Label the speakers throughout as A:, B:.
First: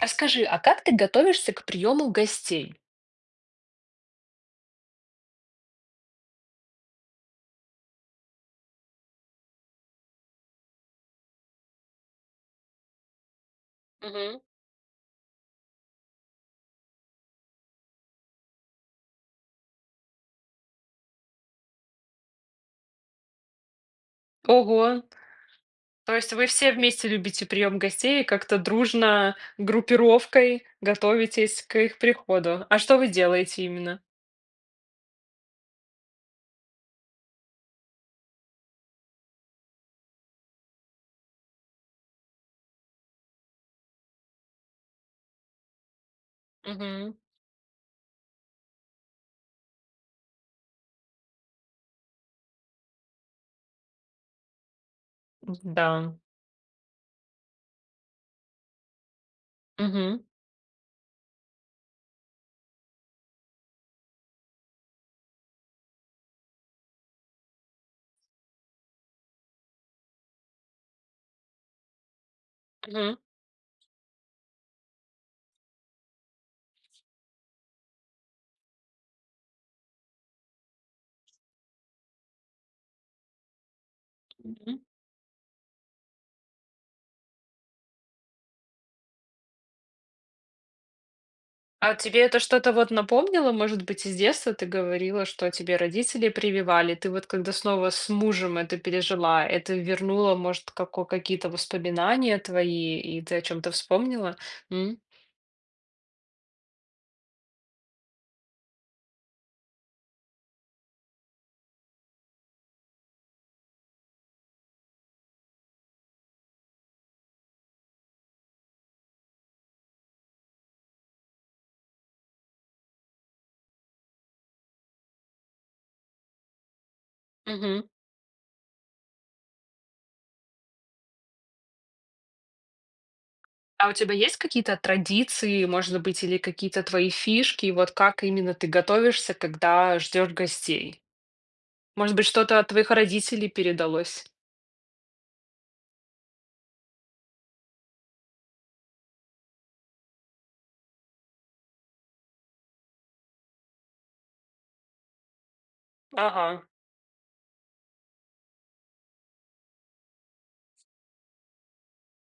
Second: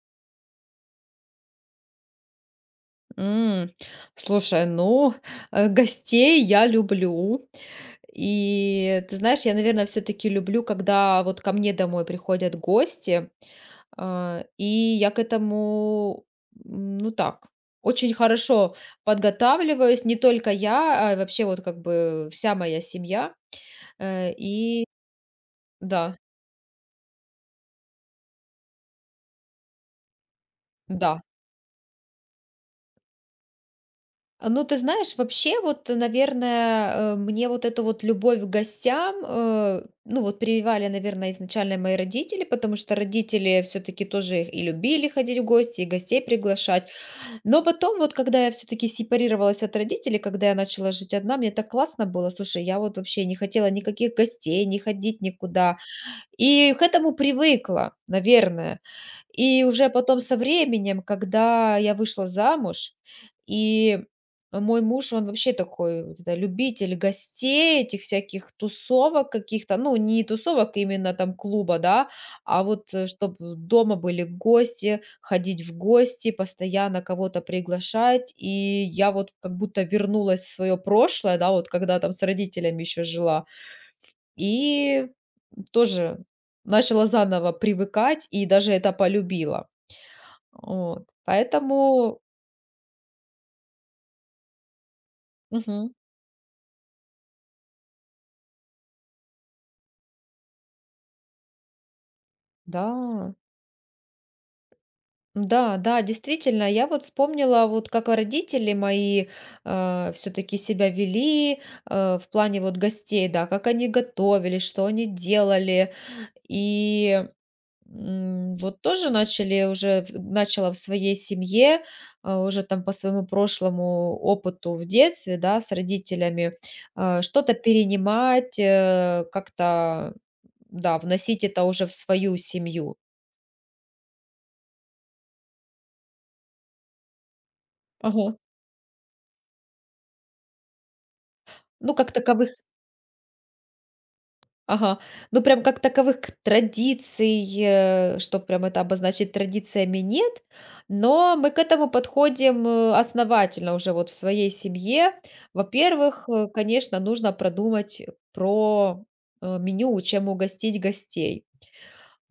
A: Расскажи, а как ты готовишься к приему гостей?
B: М. Слушай, ну, гостей я люблю. И ты знаешь, я, наверное, все-таки люблю, когда вот ко мне домой приходят гости,
A: Мгм.
B: и я к этому, ну так, очень хорошо подготавливаюсь. Не только я, а вообще вот как бы вся моя семья.
A: Ого,
B: И
A: то
B: да,
A: есть вы все вместе любите прием гостей и как-то дружно, группировкой
B: да.
A: готовитесь к их приходу. А что вы делаете именно?
B: Ну, ты знаешь, вообще, вот, наверное, мне вот эту вот любовь к гостям, ну, вот прививали, наверное, изначально мои родители, потому что родители все-таки тоже и любили ходить в гости, и гостей приглашать.
A: Мгм.
B: Но потом, вот когда я все-таки сепарировалась от родителей, когда я начала жить одна, мне так классно было. Слушай, я вот вообще не хотела никаких гостей, не ходить никуда.
A: Да.
B: И к этому привыкла, наверное. И уже
A: Мгм.
B: потом со временем, когда я вышла замуж, и мой муж, он вообще такой вот это любитель гостей, этих всяких тусовок каких-то, ну, не тусовок именно там клуба, да, а вот
A: Мгм.
B: чтобы дома были гости, ходить в гости, постоянно кого-то приглашать. И я вот как будто вернулась в свое прошлое, да, вот когда там с родителями еще жила,
A: Мгм.
B: и тоже начала заново привыкать и даже это полюбила. Вот.
A: А тебе
B: Поэтому.
A: это что-то вот напомнило, может быть, из детства ты говорила, что тебе
B: Мгм.
A: родители прививали, ты вот когда снова с мужем это пережила, это вернуло, может, какие-то воспоминания твои, и
B: Да.
A: ты о чем-то вспомнила?
B: Да, да, действительно, я вот вспомнила, вот как родители мои все-таки себя вели в плане вот гостей, да, как они готовили, что они делали. И. Вот тоже начали уже, в начала в своей семье, уже там по своему прошлому опыту в детстве, да, с родителями, что-то
A: Мгм.
B: перенимать, как-то, да, вносить это уже в свою семью.
A: А у тебя есть какие-то традиции, может быть, или какие-то твои фишки? Вот как
B: Ага.
A: именно ты готовишься, когда ждешь гостей?
B: Ну, как
A: Может быть,
B: таковых.
A: что-то от твоих родителей передалось?
B: Ага. Ну, прям как таковых к традиций, что прям это обозначить традициями, нет, но мы к этому подходим, основательно уже вот в своей семье. Во-первых,
A: Ага.
B: конечно, нужно продумать про, меню, чем угостить гостей.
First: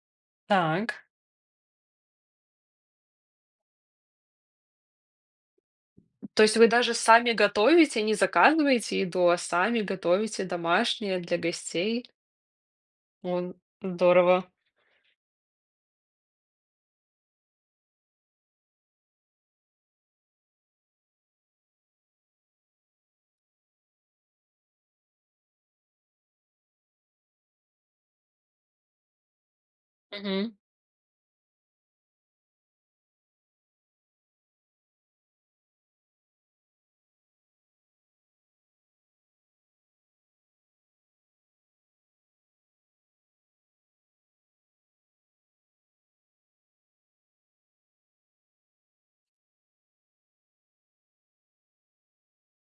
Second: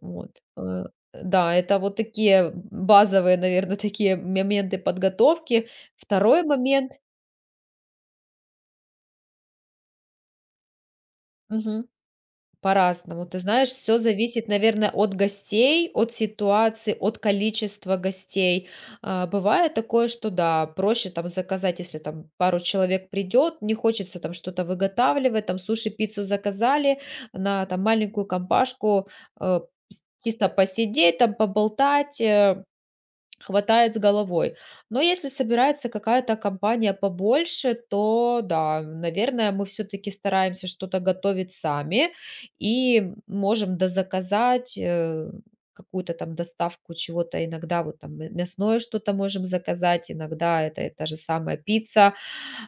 B: Вот, э,
A: Так.
B: да, это вот такие базовые, наверное, такие моменты подготовки. Второй
A: То есть вы
B: момент.
A: даже сами готовите, не заказываете еду, а сами готовите домашнее для
B: Мгм.
A: гостей?
B: По-разному. Ты
A: Вон,
B: знаешь, все
A: здорово.
B: зависит, наверное, от гостей, от ситуации, от количества гостей. Бывает такое, что да, проще там заказать, если там пару человек придет, не хочется там что-то выготавливать, там суши-пиццу заказали на там маленькую компашку, э, с чисто
A: Мгм.
B: посидеть, там поболтать, хватает с головой. Но если собирается какая-то компания побольше, то да, наверное, мы все-таки стараемся что-то готовить сами и можем дозаказать какую-то там доставку чего-то. Иногда вот там мясное что-то можем заказать, иногда это и та же самая пицца.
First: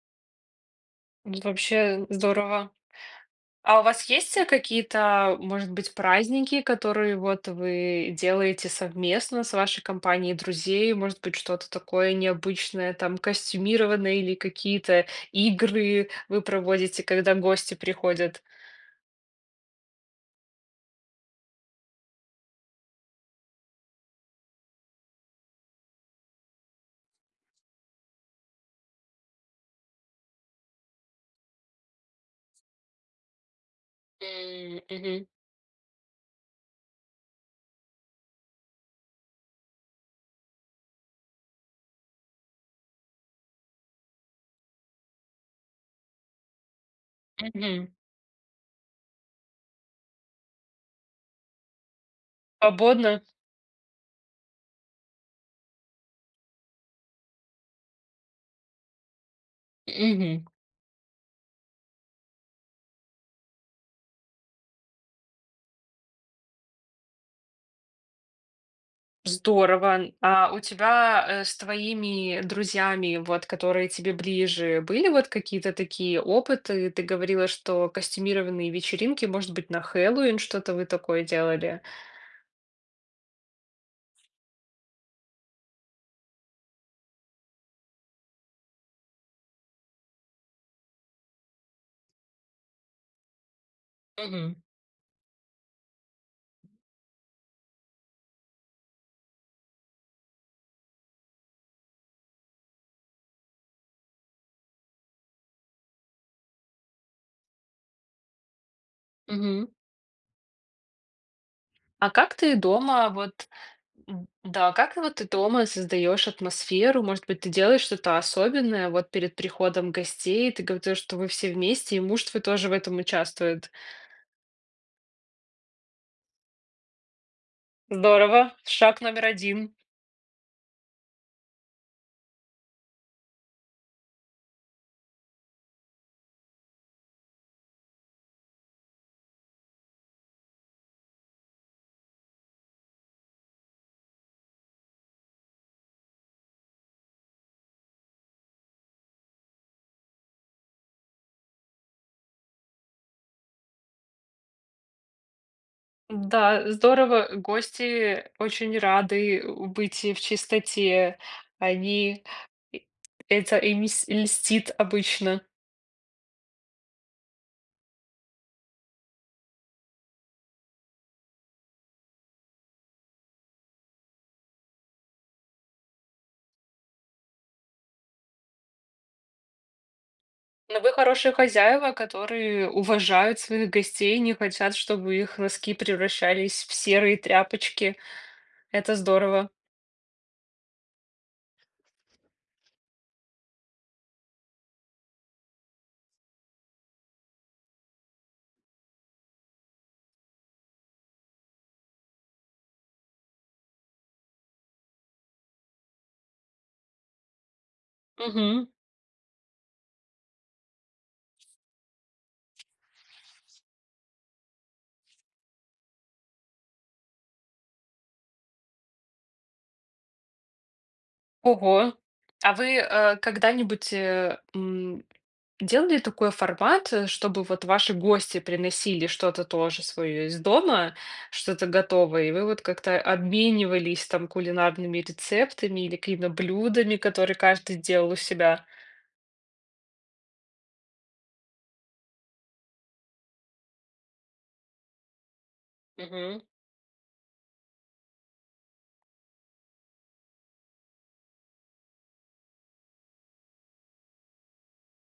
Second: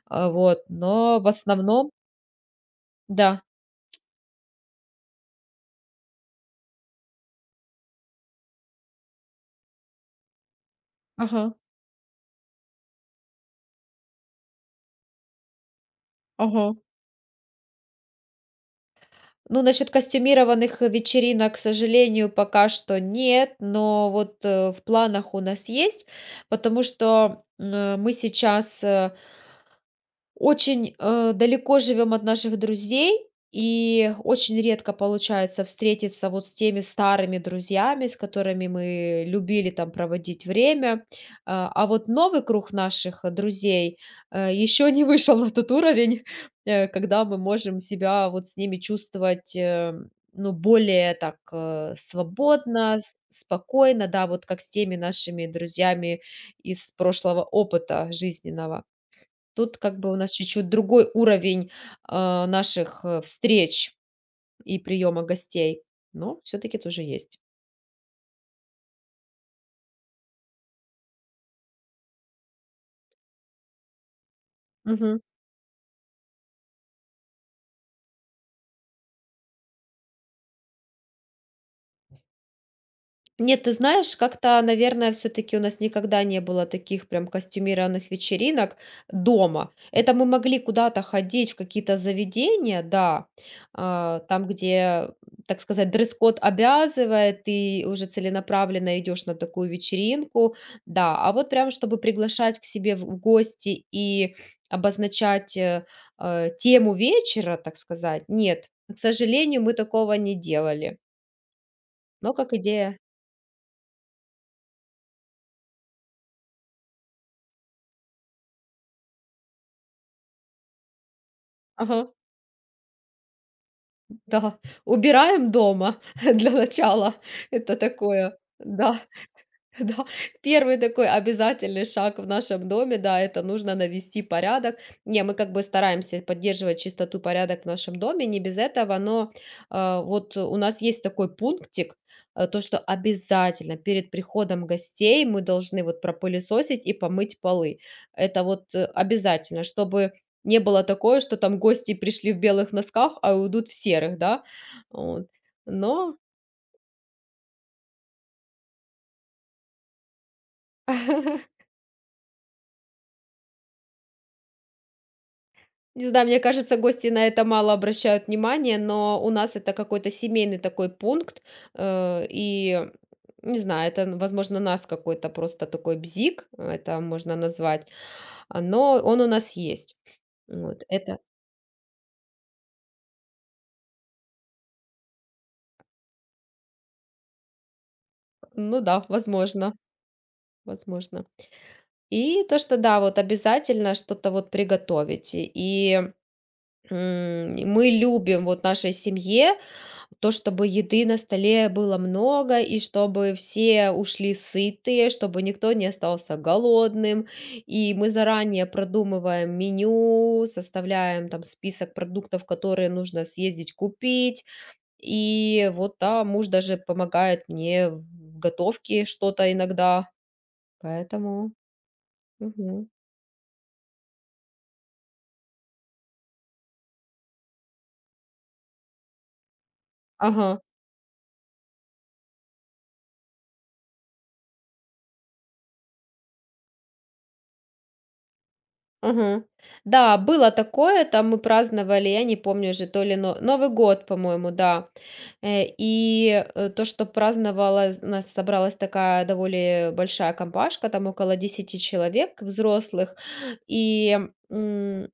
B: Вот, но в основном,
A: Вообще здорово.
B: да,
A: А у вас есть, какие-то, может быть, праздники, которые вот вы делаете совместно с вашей компанией друзей? Может быть,
B: ага,
A: что-то такое необычное, там, костюмированное или какие-то игры вы
B: ага.
A: проводите, когда гости приходят?
B: Ну, насчет костюмированных вечеринок, к сожалению, пока что нет, но вот в планах у нас есть, потому что мы сейчас очень, далеко живем от наших друзей, и очень
A: М,
B: редко
A: мгм,
B: получается встретиться вот с теми старыми друзьями, с которыми мы любили там проводить время. А вот новый круг наших, друзей, еще не вышел на тот уровень, когда мы можем
A: мгм.
B: себя вот с ними чувствовать, ну, более так, свободно,
A: Свободно?
B: с спокойно, да, вот как с теми нашими друзьями из прошлого опыта жизненного. Тут как бы у нас
A: Мгм.
B: чуть-чуть другой уровень, наших, встреч и приема гостей, но все таки тоже есть.
A: Здорово. А у тебя, с твоими друзьями, вот, которые тебе ближе, были
B: Мгм.
A: вот какие-то такие опыты? Ты говорила, что костюмированные вечеринки, может быть, на Хэллоуин что-то вы такое делали?
B: Нет, ты знаешь, как-то, наверное, все таки у нас никогда не было таких прям костюмированных вечеринок дома. Это мы могли куда-то ходить, в какие-то заведения, да, там,
A: Мгм.
B: где, так сказать, дресс-код обязывает, ты уже целенаправленно идешь на такую вечеринку, да. А вот прям, чтобы приглашать к себе в гости и обозначать, тему вечера, так сказать, нет. К сожалению,
A: Мгм.
B: мы такого не делали,
A: А
B: но
A: как
B: как
A: ты
B: идея.
A: дома вот да, как вот ты дома создаешь атмосферу? Может быть, ты делаешь что-то особенное вот перед приходом гостей? Ты говорила, что вы все вместе, и
B: Ага.
A: муж твой тоже в этом участвует.
B: Да, убираем дома для начала. Это такое,
A: Здорово. Шаг
B: да.
A: номер один.
B: Да, первый такой обязательный шаг в нашем доме, да, это нужно навести порядок. Не, мы как бы стараемся поддерживать чистоту, порядок в нашем доме, не без этого, но, вот у нас есть такой пунктик, то, что обязательно перед приходом гостей мы должны вот пропылесосить и помыть полы. Это вот, обязательно, чтобы не было такое, что там гости пришли в белых носках, а уйдут в серых, да. Вот, но.
A: Да, здорово. Гости очень рады быть в чистоте. Они это льстит обычно.
B: Не знаю, мне кажется, гости на это мало обращают внимания, но у нас это какой-то семейный такой пункт, и не знаю, это, возможно, нас какой-то просто такой бзик, это можно назвать, но он у нас есть.
A: Но
B: Вот,
A: вы
B: это,
A: хорошие хозяева, которые уважают своих гостей, не хотят, чтобы их носки превращались в серые тряпочки.
B: ну
A: Это
B: да,
A: здорово.
B: возможно, возможно. И то, что да, вот обязательно что-то вот приготовить. И мы любим вот нашей семье то, чтобы еды на столе было много, и чтобы все ушли сытые, чтобы никто не остался голодным. И мы заранее
A: Мгм.
B: продумываем меню, составляем там список продуктов, которые нужно съездить купить. И вот, да, муж даже помогает мне в готовке что-то иногда, поэтому.
A: Ого. А вы
B: Мгм.
A: когда-нибудь делали такой формат, чтобы вот ваши гости приносили что-то тоже свое из
B: Ага.
A: дома, что-то готовое, и вы вот как-то обменивались там кулинарными рецептами или какими-то блюдами, которые каждый делал у себя?
B: Мгм. Да, было такое, там мы праздновали, я не помню уже, то ли Новый год, по-моему, да.
A: Мгм.
B: И, то, что праздновала у нас собралась такая довольно большая компашка, там около 10 человек взрослых. И, м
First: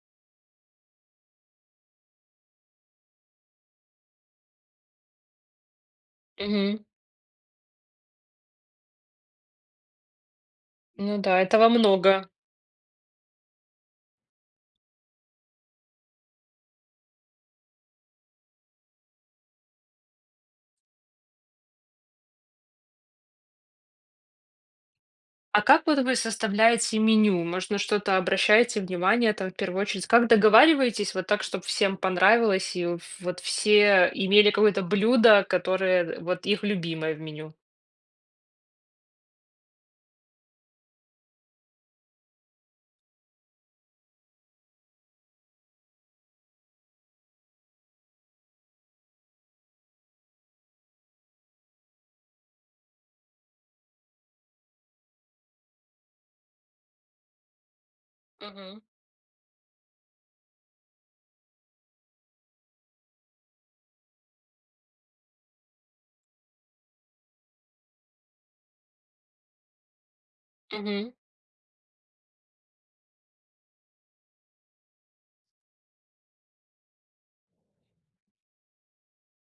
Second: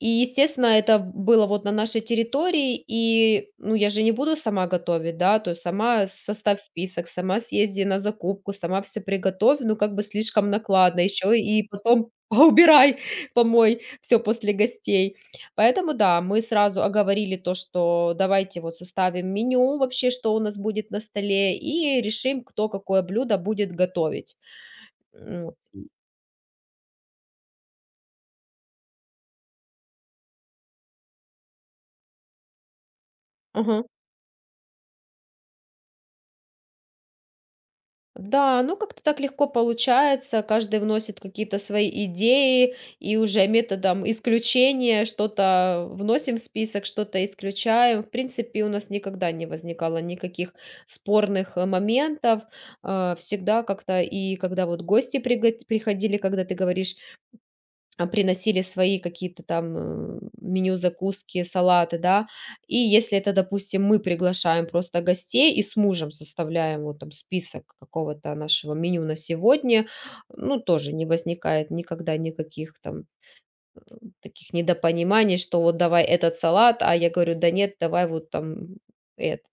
B: и, естественно, это было вот на нашей территории, и, ну, я же не буду сама готовить, да, то есть сама составь
A: Мгм.
B: список, сама съезди на закупку, сама все приготовь, ну, как бы слишком накладно,
A: Ну
B: еще
A: да,
B: и
A: этого
B: потом
A: много.
B: поубирай, помой все после гостей. Поэтому да, мы сразу оговорили то, что давайте вот составим меню вообще, что у нас будет на столе, и решим, кто какое блюдо будет готовить. М,
A: А как вот вы составляете меню? Может, на что-то обращаете внимание там в первую очередь? Как договариваетесь вот так, чтобы всем понравилось, и вот все имели какое-то блюдо, которое вот их любимое в меню?
B: Да, ну как-то так легко получается. Каждый вносит какие-то свои идеи и уже методом исключения что-то вносим в список, что-то исключаем. В принципе, у нас никогда не возникало никаких спорных моментов. Всегда как-то и когда вот гости приходили, когда ты говоришь, приносили
A: Мгм.
B: свои какие-то там, меню, закуски, салаты, да. И если это, допустим, мы приглашаем просто гостей и с мужем составляем вот там список какого-то нашего меню на сегодня, ну, тоже не
A: Мгм.
B: возникает никогда никаких там таких недопониманий, что вот давай этот салат, а я говорю: "Да нет, давай вот там этот".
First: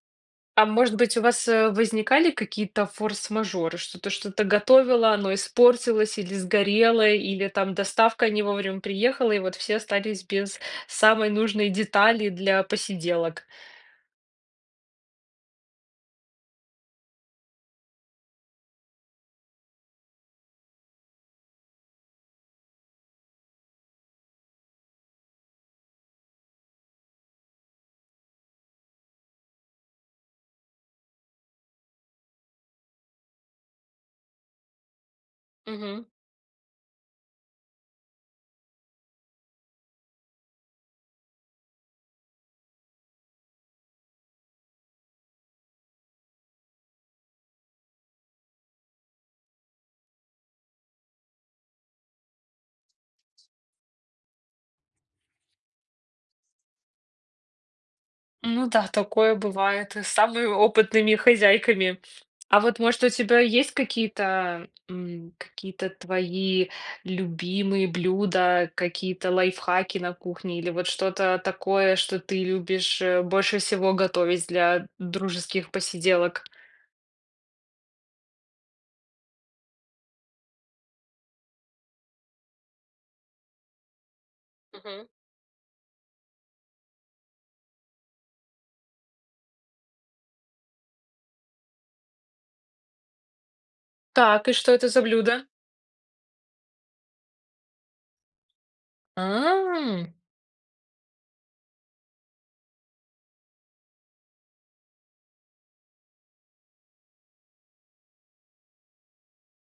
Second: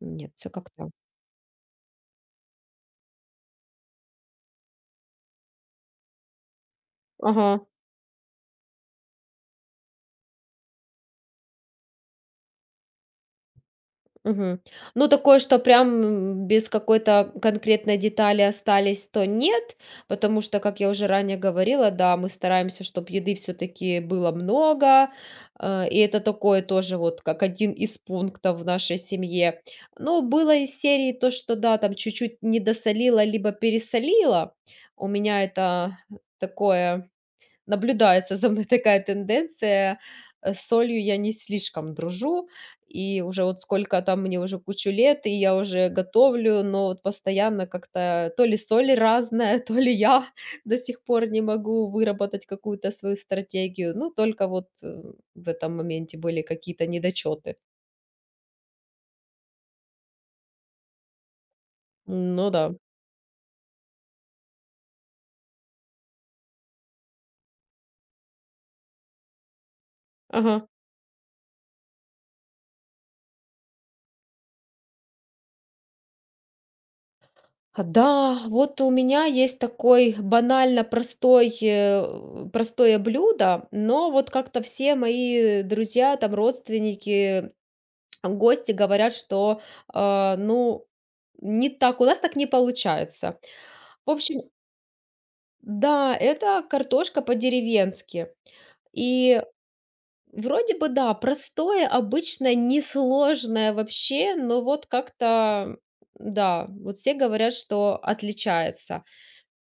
B: Нет, все
A: А
B: как-то.
A: может быть, у вас, возникали какие-то форс-мажоры? Что-то готовила, оно испортилось или сгорело, или
B: Ага.
A: там доставка не вовремя приехала, и вот все остались без самой нужной детали для посиделок?
B: Мгм. Ну, такое, что прям без какой-то конкретной детали остались, то нет, потому что, как я уже ранее говорила, да, мы стараемся, чтобы еды все-таки было много, и это такое тоже вот как один из пунктов в нашей семье. Ну, было из серии то, что да, там чуть-чуть недосолила, либо пересолила. У меня это такое. Наблюдается за мной такая тенденция. С солью я не слишком дружу, и уже вот сколько там мне уже кучу лет, и я уже готовлю, но вот постоянно как-то то ли соль разная, то ли я до сих пор не могу выработать какую-то свою стратегию. Ну, только вот, в этом моменте были какие-то недочеты.
A: Ну да, такое бывает и с самыми опытными хозяйками.
B: Ну
A: А
B: да.
A: вот, может, у тебя есть какие-то какие-то твои любимые блюда, какие-то лайфхаки на кухне
B: Ага.
A: или вот что-то такое, что ты любишь больше всего готовить для дружеских посиделок?
B: Да, вот у меня есть такой банально простой, простое блюдо, но вот как-то все
A: Мгм.
B: мои друзья, там родственники, гости говорят, что, ну, не так, у нас так не получается. В общем,
A: Так, и что это за блюдо?
B: да, это картошка по-деревенски. И вроде бы, да, простое, обычное, несложное вообще, но вот как-то, да, вот все говорят, что отличается.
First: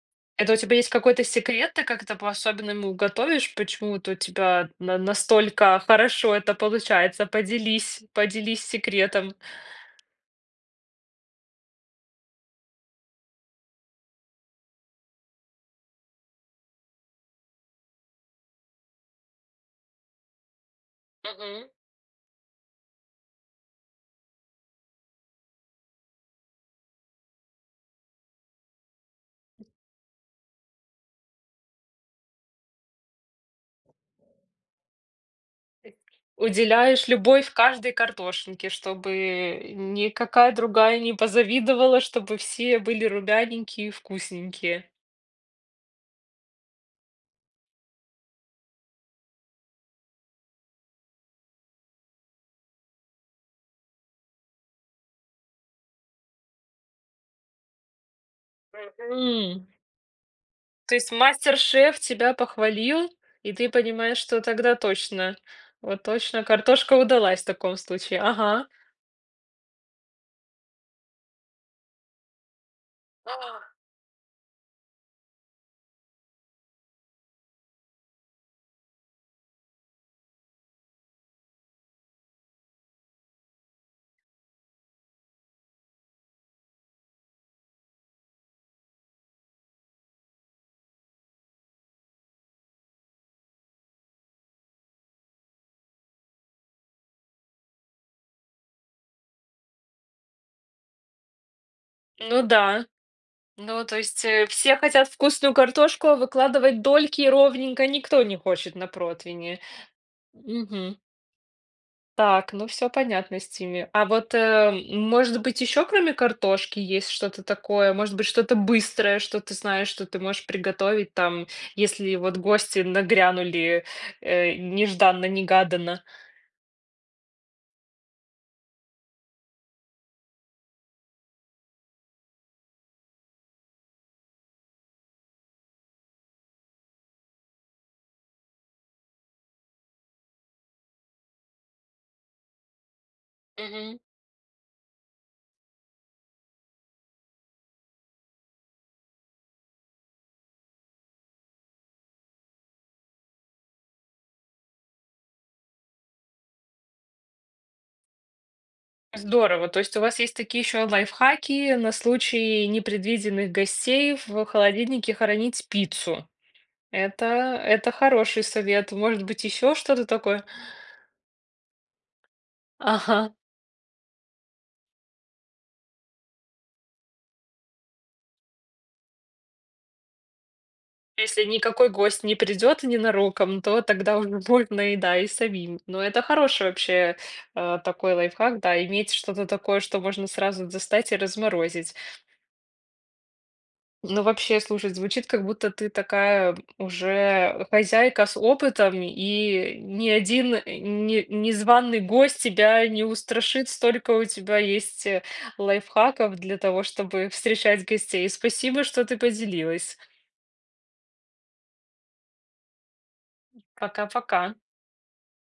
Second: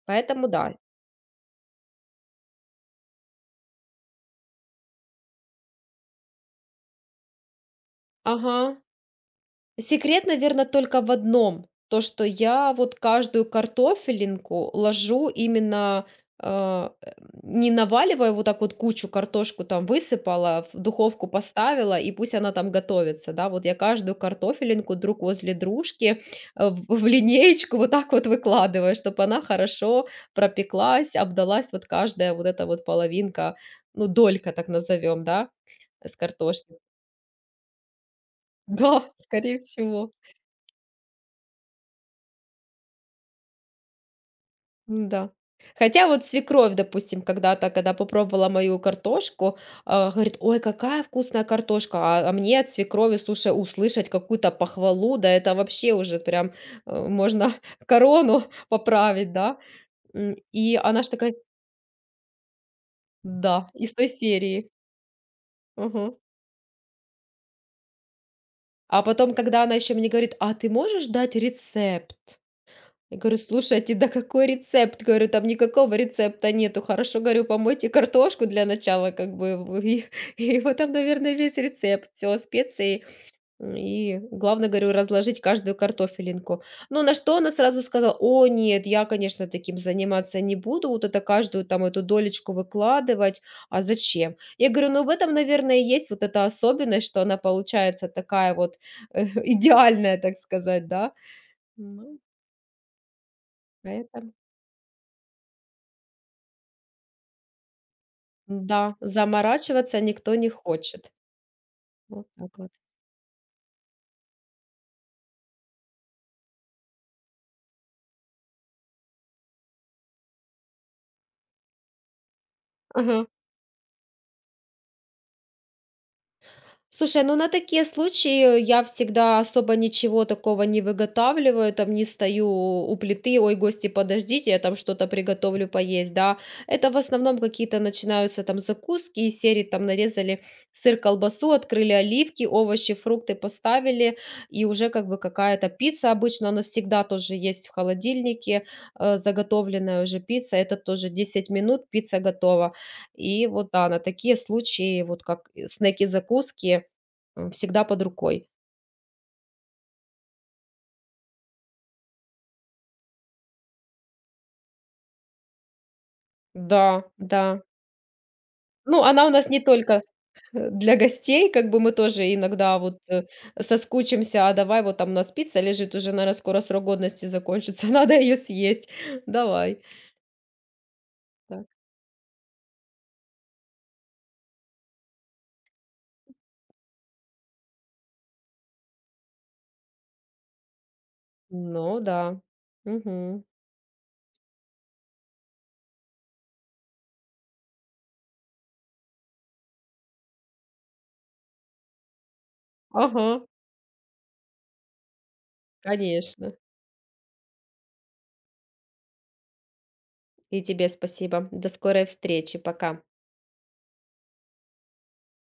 B: Поэтому
A: Это у
B: да.
A: тебя есть какой-то секрет? Ты как-то по-особенному готовишь? Почему то у тебя на настолько хорошо это получается? Поделись,
B: Ага.
A: поделись секретом.
B: Секрет, наверное только в одном. То, что я вот каждую картофелинку ложу именно, а, э, не наваливая вот так вот кучу, картошку там высыпала, в духовку
A: Мгм.
B: поставила, и пусть она там готовится, да. Вот я каждую картофелинку друг возле дружки, в линеечку вот так вот выкладываю, чтобы она хорошо пропеклась, обдалась вот каждая вот эта вот половинка, ну, долька, так назовем, да, с картошки.
A: Уделяешь любовь каждой картошинке,
B: Да, скорее
A: чтобы
B: всего.
A: никакая другая не позавидовала, чтобы все были румяненькие и вкусненькие.
B: да Хотя вот свекровь, допустим, когда-то, когда попробовала мою картошку, говорит: "Ой, какая вкусная картошка". А мне от свекрови, слушай, услышать какую-то похвалу, да это вообще уже прям, можно корону поправить, да.
A: Мгм.
B: И
A: То
B: она ж
A: есть
B: такая
A: мастер-шеф тебя похвалил, и
B: да,
A: ты
B: из той
A: понимаешь, что
B: серии.
A: тогда точно, вот
B: Мгм.
A: точно картошка удалась в таком случае. Ага.
B: А потом, когда она еще мне говорит: "А ты можешь дать рецепт?" Я говорю:
A: А.
B: "Слушайте, да какой рецепт?" Говорю: "Там никакого рецепта нету. Хорошо, говорю, помойте картошку для начала, как бы вы". И и вот там, наверное, весь рецепт, все специи. И главное, говорю, разложить каждую картофелинку. Ну, на что она сразу сказала: "О нет, я, конечно, таким заниматься не буду, вот это каждую там эту долечку выкладывать, а зачем?" Я говорю: "Ну, в этом, наверное, и есть вот эта особенность, что она получается такая вот, идеальная, так сказать, да?" Ну,
A: Ну да. Ну, то есть,
B: поэтому.
A: все хотят вкусную картошку, а выкладывать дольки ровненько никто не хочет на
B: Да,
A: противне.
B: заморачиваться никто не
A: Мгм.
B: хочет. Вот
A: Так,
B: так
A: ну
B: вот.
A: все понятно с теми. А вот, может быть, еще кроме картошки есть что-то такое? Может быть, что-то быстрое, что ты знаешь, что ты можешь приготовить там, если вот гости
B: Ага.
A: нагрянули, нежданно-негаданно?
B: Слушай, ну на такие случаи я всегда особо ничего такого не выготавливаю, там не стою у плиты, ой, гости, подождите, я там что-то приготовлю поесть, да. Это в основном какие-то начинаются там закуски из серии, там нарезали сыр, колбасу, открыли оливки, овощи, фрукты
A: Мгм.
B: поставили, и уже как бы какая-то пицца обычно, она всегда тоже есть в холодильнике, заготовленная уже пицца, это тоже 10 минут, пицца готова. И вот да, на такие случаи, вот как и снеки-закуски, всегда под рукой.
A: Здорово. То есть у вас есть такие еще лайфхаки на случай непредвиденных гостей в холодильнике хранить пиццу?
B: Да, да.
A: Это хороший совет.
B: Ну,
A: Может
B: она у
A: быть,
B: нас не
A: еще
B: только,
A: что-то такое?
B: для гостей, как бы мы тоже иногда вот,
A: Ага.
B: соскучимся: "А давай, вот там у нас пицца лежит, уже, наверное скоро срок годности закончится, надо ее съесть. Давай".
A: Если
B: Да.
A: никакой гость не придет ненароком, то тогда уже можно и да, и самим. Но это хороший вообще, такой лайфхак, да, иметь что-то такое, что можно сразу достать и разморозить.
B: Ну да. Мгм.
A: Ну, вообще, слушай, звучит, как будто ты такая уже хозяйка с опытом, и ни один не незваный гость тебя не
B: Ага,
A: устрашит. Столько у тебя есть, лайфхаков
B: конечно.
A: для того, чтобы встречать гостей. Спасибо, что ты поделилась.
B: И тебе спасибо. До скорой встречи. Пока.
A: Пока-пока.